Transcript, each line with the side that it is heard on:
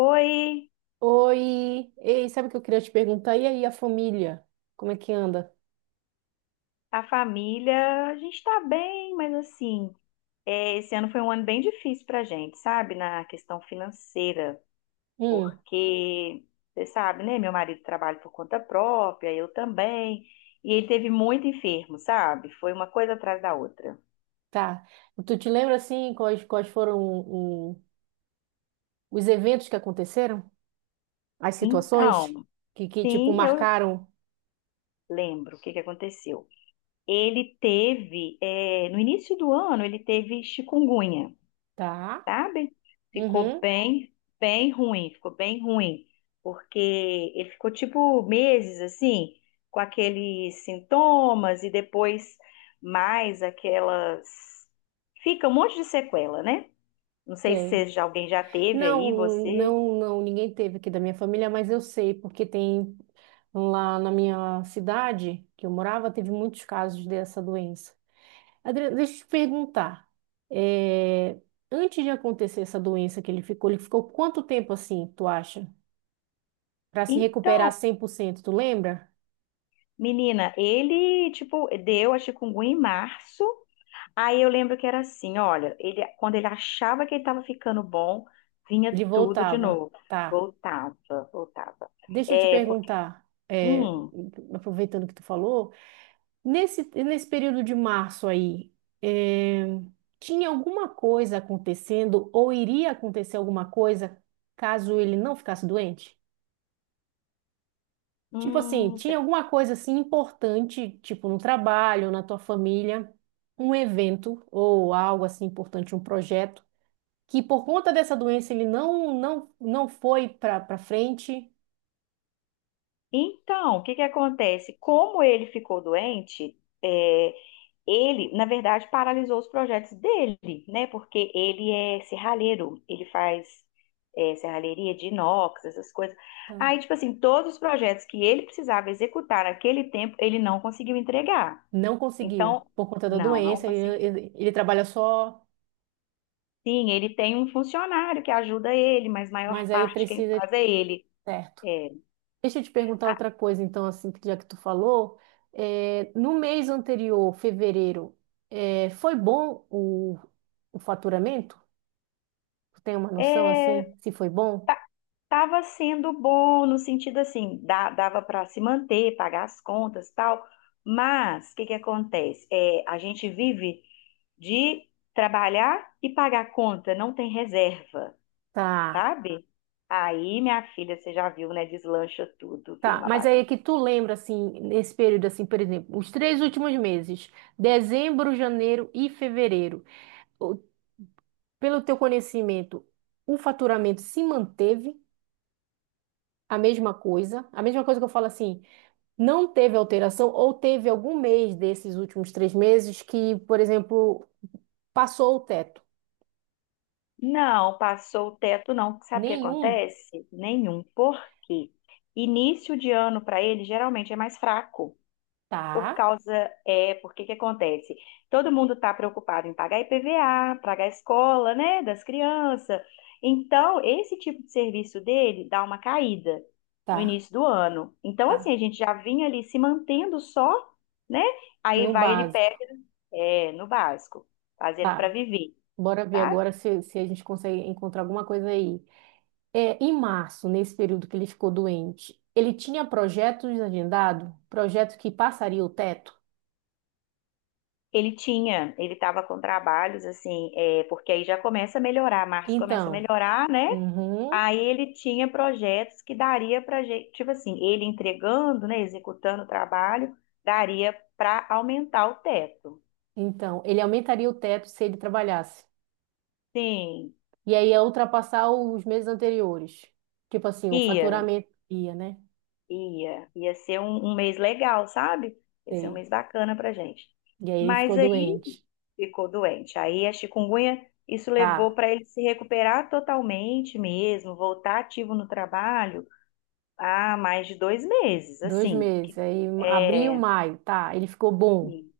left: Oi,
right: Oi, ei, sabe o que eu queria te perguntar? E aí, a família? Como é que anda?
left: a família, a gente tá bem, mas assim, esse ano foi um ano bem difícil pra gente, sabe? Na questão financeira,
right: Hum,
left: porque, você sabe, né? Meu marido trabalha por conta própria, eu também, e ele teve muito enfermo, sabe? Foi uma coisa atrás da outra.
right: tá. Tu te lembra, assim, quais foram os eventos que aconteceram? As situações
left: Então,
right: que tipo,
left: sim, eu
right: marcaram?
left: lembro o que que aconteceu. Ele teve, no início do ano, ele teve chikungunya.
right: Tá?
left: Sabe? Ficou
right: Uhum,
left: bem, Bem ruim, ficou bem ruim, porque ele ficou tipo meses assim, com aqueles sintomas e depois mais aquelas. Fica um monte de sequela, né? Não sei se
right: sei.
left: alguém já teve
right: Não,
left: aí, você.
right: não, não, ninguém teve aqui da minha família, mas eu sei, porque tem lá na minha cidade que eu morava, teve muitos casos dessa doença. Adriana, deixa eu te perguntar. é, Antes de acontecer essa doença que ele ficou quanto tempo assim, tu acha? Para se recuperar
left: Então,
right: 100%? Tu lembra?
left: menina, ele, tipo, deu a chikungunya em março. Aí eu lembro que era assim, olha, ele, quando ele achava que ele estava ficando bom, vinha
right: Ele
left: tudo de
right: voltava,
left: novo.
right: tá.
left: Voltava, voltava.
right: Deixa eu te
left: É, porque,
right: perguntar,
left: hum,
right: aproveitando que tu falou, nesse, nesse período de março aí, é, tinha alguma coisa acontecendo ou iria acontecer alguma coisa caso ele não ficasse doente? Tipo assim,
left: hum,
right: tinha
left: cê-
right: alguma coisa assim importante, tipo no trabalho, na tua família, um evento ou algo assim importante, um projeto, que por conta dessa doença ele não foi para frente,
left: então, o que que acontece? Como ele ficou doente, é, ele, na verdade, paralisou os projetos dele, né? Porque ele é serralheiro, ele faz, serralheria de inox, essas coisas.
right: tá?
left: Aí, tipo assim, todos os projetos que ele precisava executar naquele tempo, ele não conseguiu entregar.
right: Não conseguiu
left: Então,
right: por conta da
left: não, não
right: doença, ele,
left: conseguiu.
right: ele, ele trabalha só,
left: Sim, ele tem um funcionário que ajuda ele, mas maior
right: mas aí
left: parte quem
right: precisa, de
left: faz é ele.
right: certo?
left: É,
right: Deixa eu te perguntar
left: a-
right: outra coisa, então, assim, que já que tu falou, no mês anterior, fevereiro, foi bom o faturamento? Tu tem uma noção
left: é,
right: assim, se foi bom?
left: tava sendo bom no sentido assim, dava para se manter, pagar as contas, tal. Mas o que que acontece? É, a gente vive de trabalhar e pagar conta, não tem reserva,
right: Tá,
left: sabe? Aí, minha filha, você já viu, né? Deslancha tudo, vira
right: tá.
left: uma
right: Mas aí é
left: bagunça.
right: que tu lembra assim, nesse período assim, por exemplo, os 3 últimos meses, dezembro, janeiro e fevereiro. O- Pelo teu conhecimento, o faturamento se manteve a mesma coisa? A mesma coisa que eu falo assim, não teve alteração ou teve algum mês desses últimos 3 meses que, por exemplo, passou o teto?
left: Não, passou o teto, não. Sabe o que
right: Nenhum?
left: acontece? Nenhum. Por quê? Início de ano para ele geralmente é mais fraco. Por
right: Tá,
left: causa, Porque que acontece? Todo mundo está preocupado em pagar IPVA pagar a escola, né, das crianças. Então, esse tipo de serviço dele dá uma caída no
right: tá,
left: início do ano. Então, assim,
right: tá.
left: a gente já vinha ali se mantendo só, né? Aí
right: No
left: vai ele
right: básico.
left: pega, no básico, fazendo para
right: Tá.
left: viver,
right: Bora ver
left: tá?
right: agora se, se a gente consegue encontrar alguma coisa aí. Em março, nesse período que ele ficou doente, ele tinha projetos agendados, projeto que passaria o teto.
left: Ele tinha, ele estava com trabalhos assim, porque aí já começa a melhorar, março começa a
right: Então,
left: melhorar, né?
right: uhum,
left: Aí ele tinha projetos que daria para gente, tipo assim, ele entregando, né, executando o trabalho, daria para aumentar o teto.
right: então, ele aumentaria o teto se ele trabalhasse.
left: Sim,
right: E aí ia ultrapassar os meses anteriores. Tipo assim, o
left: ia,
right: faturamento ia, né?
left: ia ser um mês legal, sabe? Ia ser um
right: Sei.
left: mês bacana para gente.
right: E aí ele
left: Mas
right: ficou
left: aí
right: doente.
left: ficou doente. Aí a chikungunya, isso levou
right: Tá,
left: para ele se recuperar totalmente mesmo, voltar ativo no trabalho. Há mais de 2 meses,
right: 2
left: assim.
right: meses. Aí abril,
left: É,
right: maio. Tá, ele ficou bom.
left: e-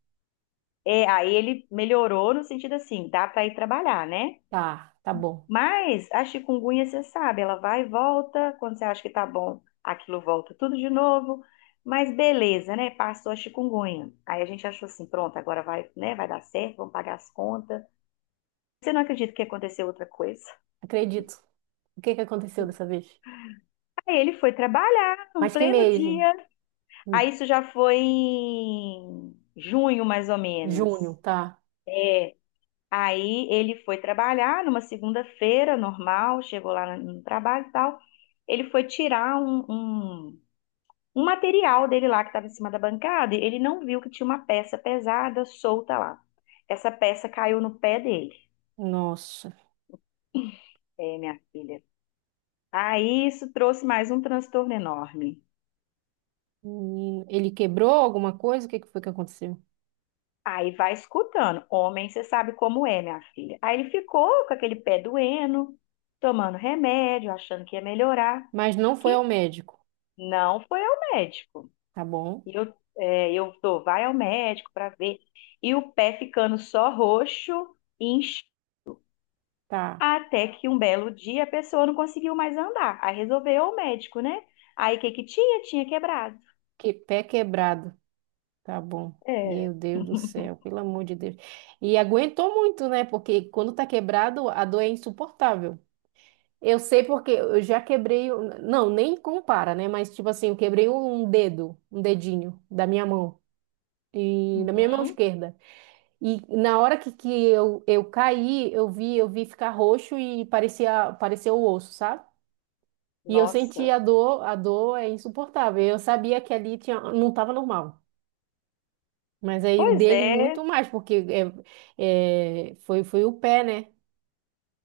left: aí ele melhorou no sentido assim, dá para ir trabalhar, né?
right: Tá, tá bom.
left: Mas a chikungunya, você sabe, ela vai e volta, quando você acha que tá bom, aquilo volta tudo de novo. Mas beleza, né? Passou a chikungunya. Aí a gente achou assim, pronto, agora vai, né? Vai dar certo, vamos pagar as contas. Você não acredita que aconteceu outra coisa?
right: Acredito. O que que aconteceu dessa vez?
left: Aí ele foi trabalhar no
right: Mas que
left: pleno
right: mês?
left: dia. Aí
right: Hum,
left: isso já foi em junho, mais ou menos.
right: Junho, tá.
left: Aí ele foi trabalhar numa segunda-feira, normal, chegou lá no trabalho e tal. Ele foi tirar um material dele lá que estava em cima da bancada e ele não viu que tinha uma peça pesada solta lá. Essa peça caiu no pé dele,
right: Nossa.
left: é, minha filha. Aí isso trouxe mais um transtorno enorme.
right: Menino, ele quebrou alguma coisa? O que que foi que aconteceu?
left: Aí vai escutando. Homem, você sabe como é, minha filha. Aí ele ficou com aquele pé doendo, tomando remédio, achando que ia melhorar.
right: Mas não foi
left: Que
right: ao médico.
left: não foi ao médico.
right: Tá bom.
left: E eu tô, vai ao médico para ver. E o pé ficando só roxo, incha,
right: Tá.
left: até que um belo dia a pessoa não conseguiu mais andar. Aí resolveu o médico, né? Aí o que que tinha? Tinha quebrado.
right: Que pé quebrado. Tá bom.
left: É.
right: Meu Deus do céu, pelo amor de Deus. E aguentou muito, né? Porque quando tá quebrado, a dor é insuportável. Eu sei porque eu já quebrei, não, nem compara, né? Mas tipo assim, eu quebrei um dedo, um dedinho da minha mão e da minha mão
left: Uhum.
right: esquerda. E na hora que eu caí, eu vi ficar roxo e parecia, parecia o osso, sabe? E eu senti
left: Nossa.
right: a dor é insuportável. Eu sabia que ali tinha, não estava normal. Mas aí o
left: Pois
right: dele
left: é.
right: muito mais, porque foi o pé, né?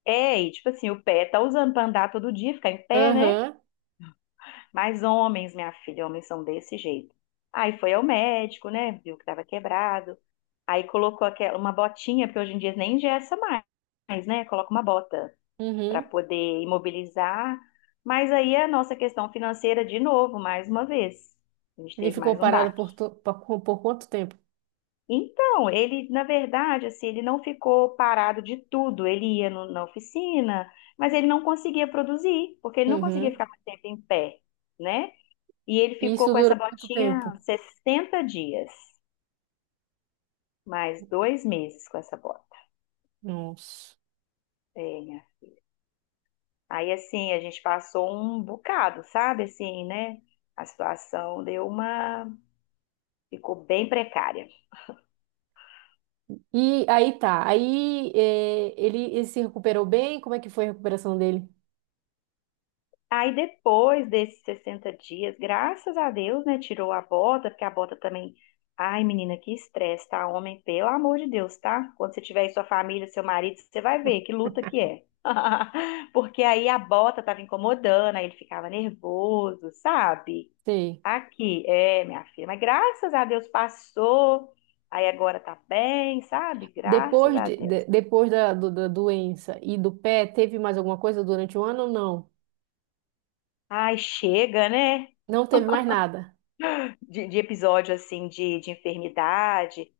left: É, e tipo assim, o pé tá usando para andar todo dia, ficar em pé, né?
right: Aham,
left: Mas homens, minha filha, homens são desse jeito. Aí foi ao médico, né? Viu que tava quebrado. Aí colocou aquela, uma botinha, porque hoje em dia nem engessa mais, né? Coloca uma bota para
right: uhum.
left: poder imobilizar. Mas aí a nossa questão financeira, de novo, mais uma vez. A gente
right: Ele
left: teve
right: ficou
left: mais um
right: parado
left: baque.
right: por quanto tempo?
left: Então, ele, na verdade, assim, ele não ficou parado de tudo. Ele ia na oficina, mas ele não conseguia produzir, porque ele não conseguia
right: Uhum.
left: ficar mais tempo em pé, né? E ele
right: E
left: ficou
right: isso
left: com
right: durou
left: essa
right: quanto
left: botinha
right: tempo?
left: 60 dias, mais 2 meses com essa bota.
right: Nossa.
left: É, minha. Aí, assim, a gente passou um bocado, sabe? Assim, né? A situação deu uma. Ficou bem precária.
right: E aí tá, aí ele se recuperou bem? Como é que foi a recuperação dele?
left: Aí depois desses 60 dias, graças a Deus, né, tirou a bota, porque a bota também. Ai, menina, que estresse, tá? Homem, pelo amor de Deus, tá? Quando você tiver aí sua família, seu marido, você vai ver que luta que é. Porque aí a bota tava incomodando, aí ele ficava nervoso, sabe?
right: Sei.
left: Aqui, minha filha, mas graças a Deus passou. Aí agora tá bem, sabe? Graças
right: Depois,
left: a Deus.
right: depois da doença e do pé, teve mais alguma coisa durante o ano ou não?
left: Ai, chega, né?
right: Não teve mais nada.
left: De episódio assim de enfermidade.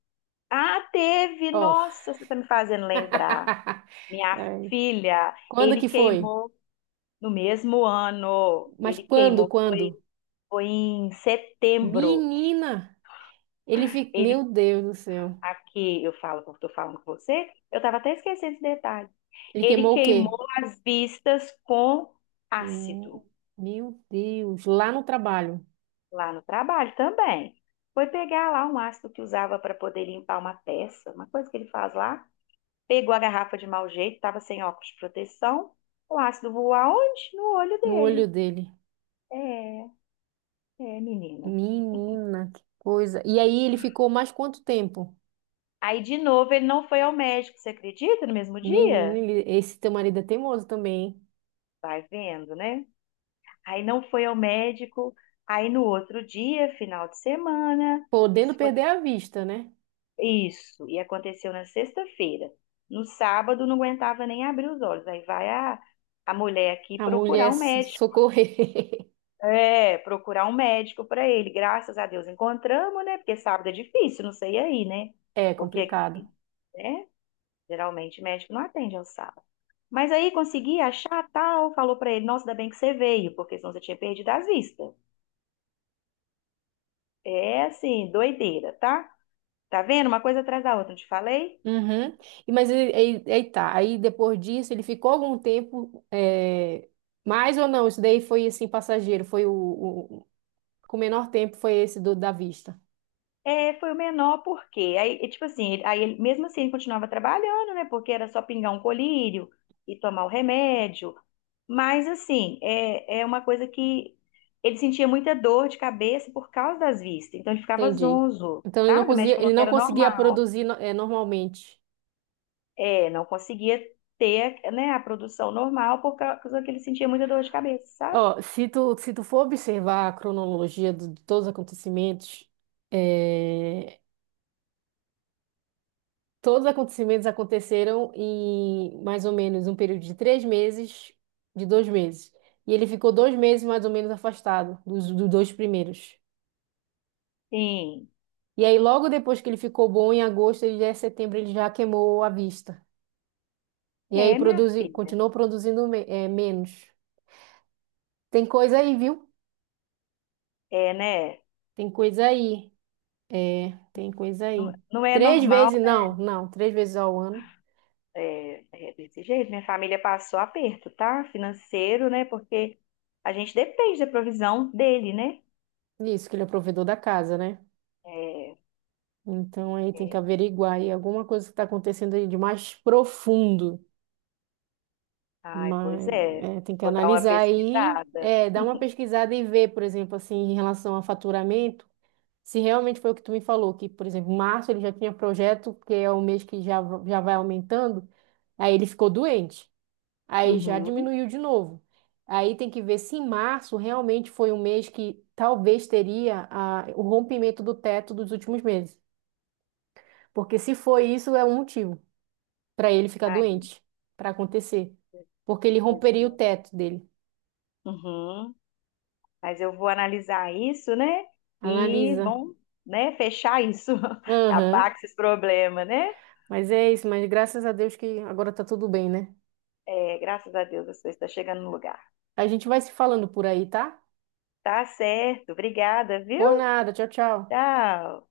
left: Ah, teve!
right: Ó.
left: Nossa, você está me fazendo lembrar. Minha
right: É.
left: filha,
right: Quando
left: ele
right: que foi?
left: queimou no mesmo ano.
right: Mas
left: Ele
right: quando,
left: queimou,
right: quando?
left: foi em setembro.
right: Menina! Ele fica. Meu
left: Ele,
right: Deus do céu.
left: aqui, eu falo, eu estou falando com você, eu estava até esquecendo esse detalhe.
right: Ele
left: Ele
right: queimou o quê?
left: queimou as vistas com
right: Queimou.
left: ácido
right: Meu Deus. Lá no trabalho.
left: lá no trabalho também. Foi pegar lá um ácido que usava para poder limpar uma peça, uma coisa que ele faz lá. Pegou a garrafa de mau jeito, estava sem óculos de proteção. O ácido voou aonde? No olho
right: No olho
left: dele.
right: dele.
left: É, é, menina.
right: Menina, que coisa. E aí ele ficou mais quanto tempo?
left: Aí, de novo, ele não foi ao médico, você acredita? No mesmo
right: Menino,
left: dia?
right: esse teu marido é teimoso também, hein?
left: Vai vendo, né? Aí não foi ao médico. Aí no outro dia, final de semana, isso
right: Podendo
left: foi
right: perder a vista, né?
left: isso, e aconteceu na sexta-feira. No sábado não aguentava nem abrir os olhos. Aí vai a mulher aqui
right: A
left: procurar
right: mulher
left: um médico.
right: socorrer.
left: É, procurar um médico para ele. Graças a Deus encontramos, né? Porque sábado é difícil, não sei aí, né?
right: É
left: Porque
right: complicado.
left: aqui, né? Geralmente médico não atende ao sábado. Mas aí consegui achar tal, falou para ele, nossa, ainda bem que você veio, porque senão você tinha perdido as vistas. É assim, doideira, tá? Tá vendo? Uma coisa atrás da outra, não te falei?
right: Uhum. E, mas aí, aí tá. Aí depois disso, ele ficou algum tempo. É. Mais ou não? Isso daí foi assim, passageiro. Foi com menor tempo foi esse do da vista.
left: É, foi o menor porque aí, tipo assim, mesmo assim ele continuava trabalhando, né? Porque era só pingar um colírio e tomar o remédio. Mas assim, é uma coisa que ele sentia muita dor de cabeça por causa das vistas. Então ele ficava
right: Entendi.
left: zonzo,
right: Então ele não
left: sabe? O médico
right: conseguia, ele
left: falou que
right: não
left: era
right: conseguia
left: normal.
right: produzir no- é, normalmente.
left: É, não conseguia ter, né, a produção normal por causa que ele sentia muita dor de cabeça, sabe?
right: Ó, se tu for observar a cronologia de todos os acontecimentos, é, todos os acontecimentos aconteceram em mais ou menos um período de 3 meses, de 2 meses. E ele ficou 2 meses mais ou menos afastado dos, dos dois primeiros.
left: Sim.
right: E aí, logo depois que ele ficou bom, em agosto e em setembro, ele já queimou a vista. E aí,
left: É, minha filha.
right: continuou produzindo menos. Tem coisa aí, viu?
left: É, né?
right: Tem coisa aí. É, tem coisa
left: Não,
right: aí.
left: não é
right: Três
left: normal.
right: vezes, não, não, três vezes ao ano.
left: É, é desse jeito, minha família passou aperto, tá? Financeiro, né? Porque a gente depende da provisão dele, né?
right: Isso, que ele é provedor da casa, né?
left: É,
right: Então aí tem que
left: é.
right: averiguar aí alguma coisa que está acontecendo aí de mais profundo.
left: Ai, pois
right: Mas
left: é.
right: tem que
left: Vou dar uma
right: analisar aí,
left: pesquisada.
right: dar uma pesquisada e ver, por exemplo, assim, em relação a faturamento, se realmente foi o que tu me falou, que, por exemplo, março ele já tinha projeto, que é o mês que já, já vai aumentando, aí ele ficou doente, aí já
left: Uhum.
right: diminuiu de novo. Aí tem que ver se em março realmente foi um mês que talvez teria o rompimento do teto dos últimos meses. Porque se foi isso, é um motivo para ele ficar
left: Ai,
right: doente, para acontecer, porque ele
left: pois
right: romperia
left: é.
right: o teto dele.
left: Uhum. Mas eu vou analisar isso, né? E
right: Analisa.
left: vamos, né, fechar isso, acabar
right: Aham.
left: com esses problemas, né?
right: Mas é isso, mas graças a Deus que agora tá tudo bem, né?
left: É, graças a Deus, as coisas estão chegando no lugar.
right: A gente vai se falando por aí, tá?
left: Tá certo. Obrigada, viu?
right: Por nada. Tchau, tchau.
left: Tchau.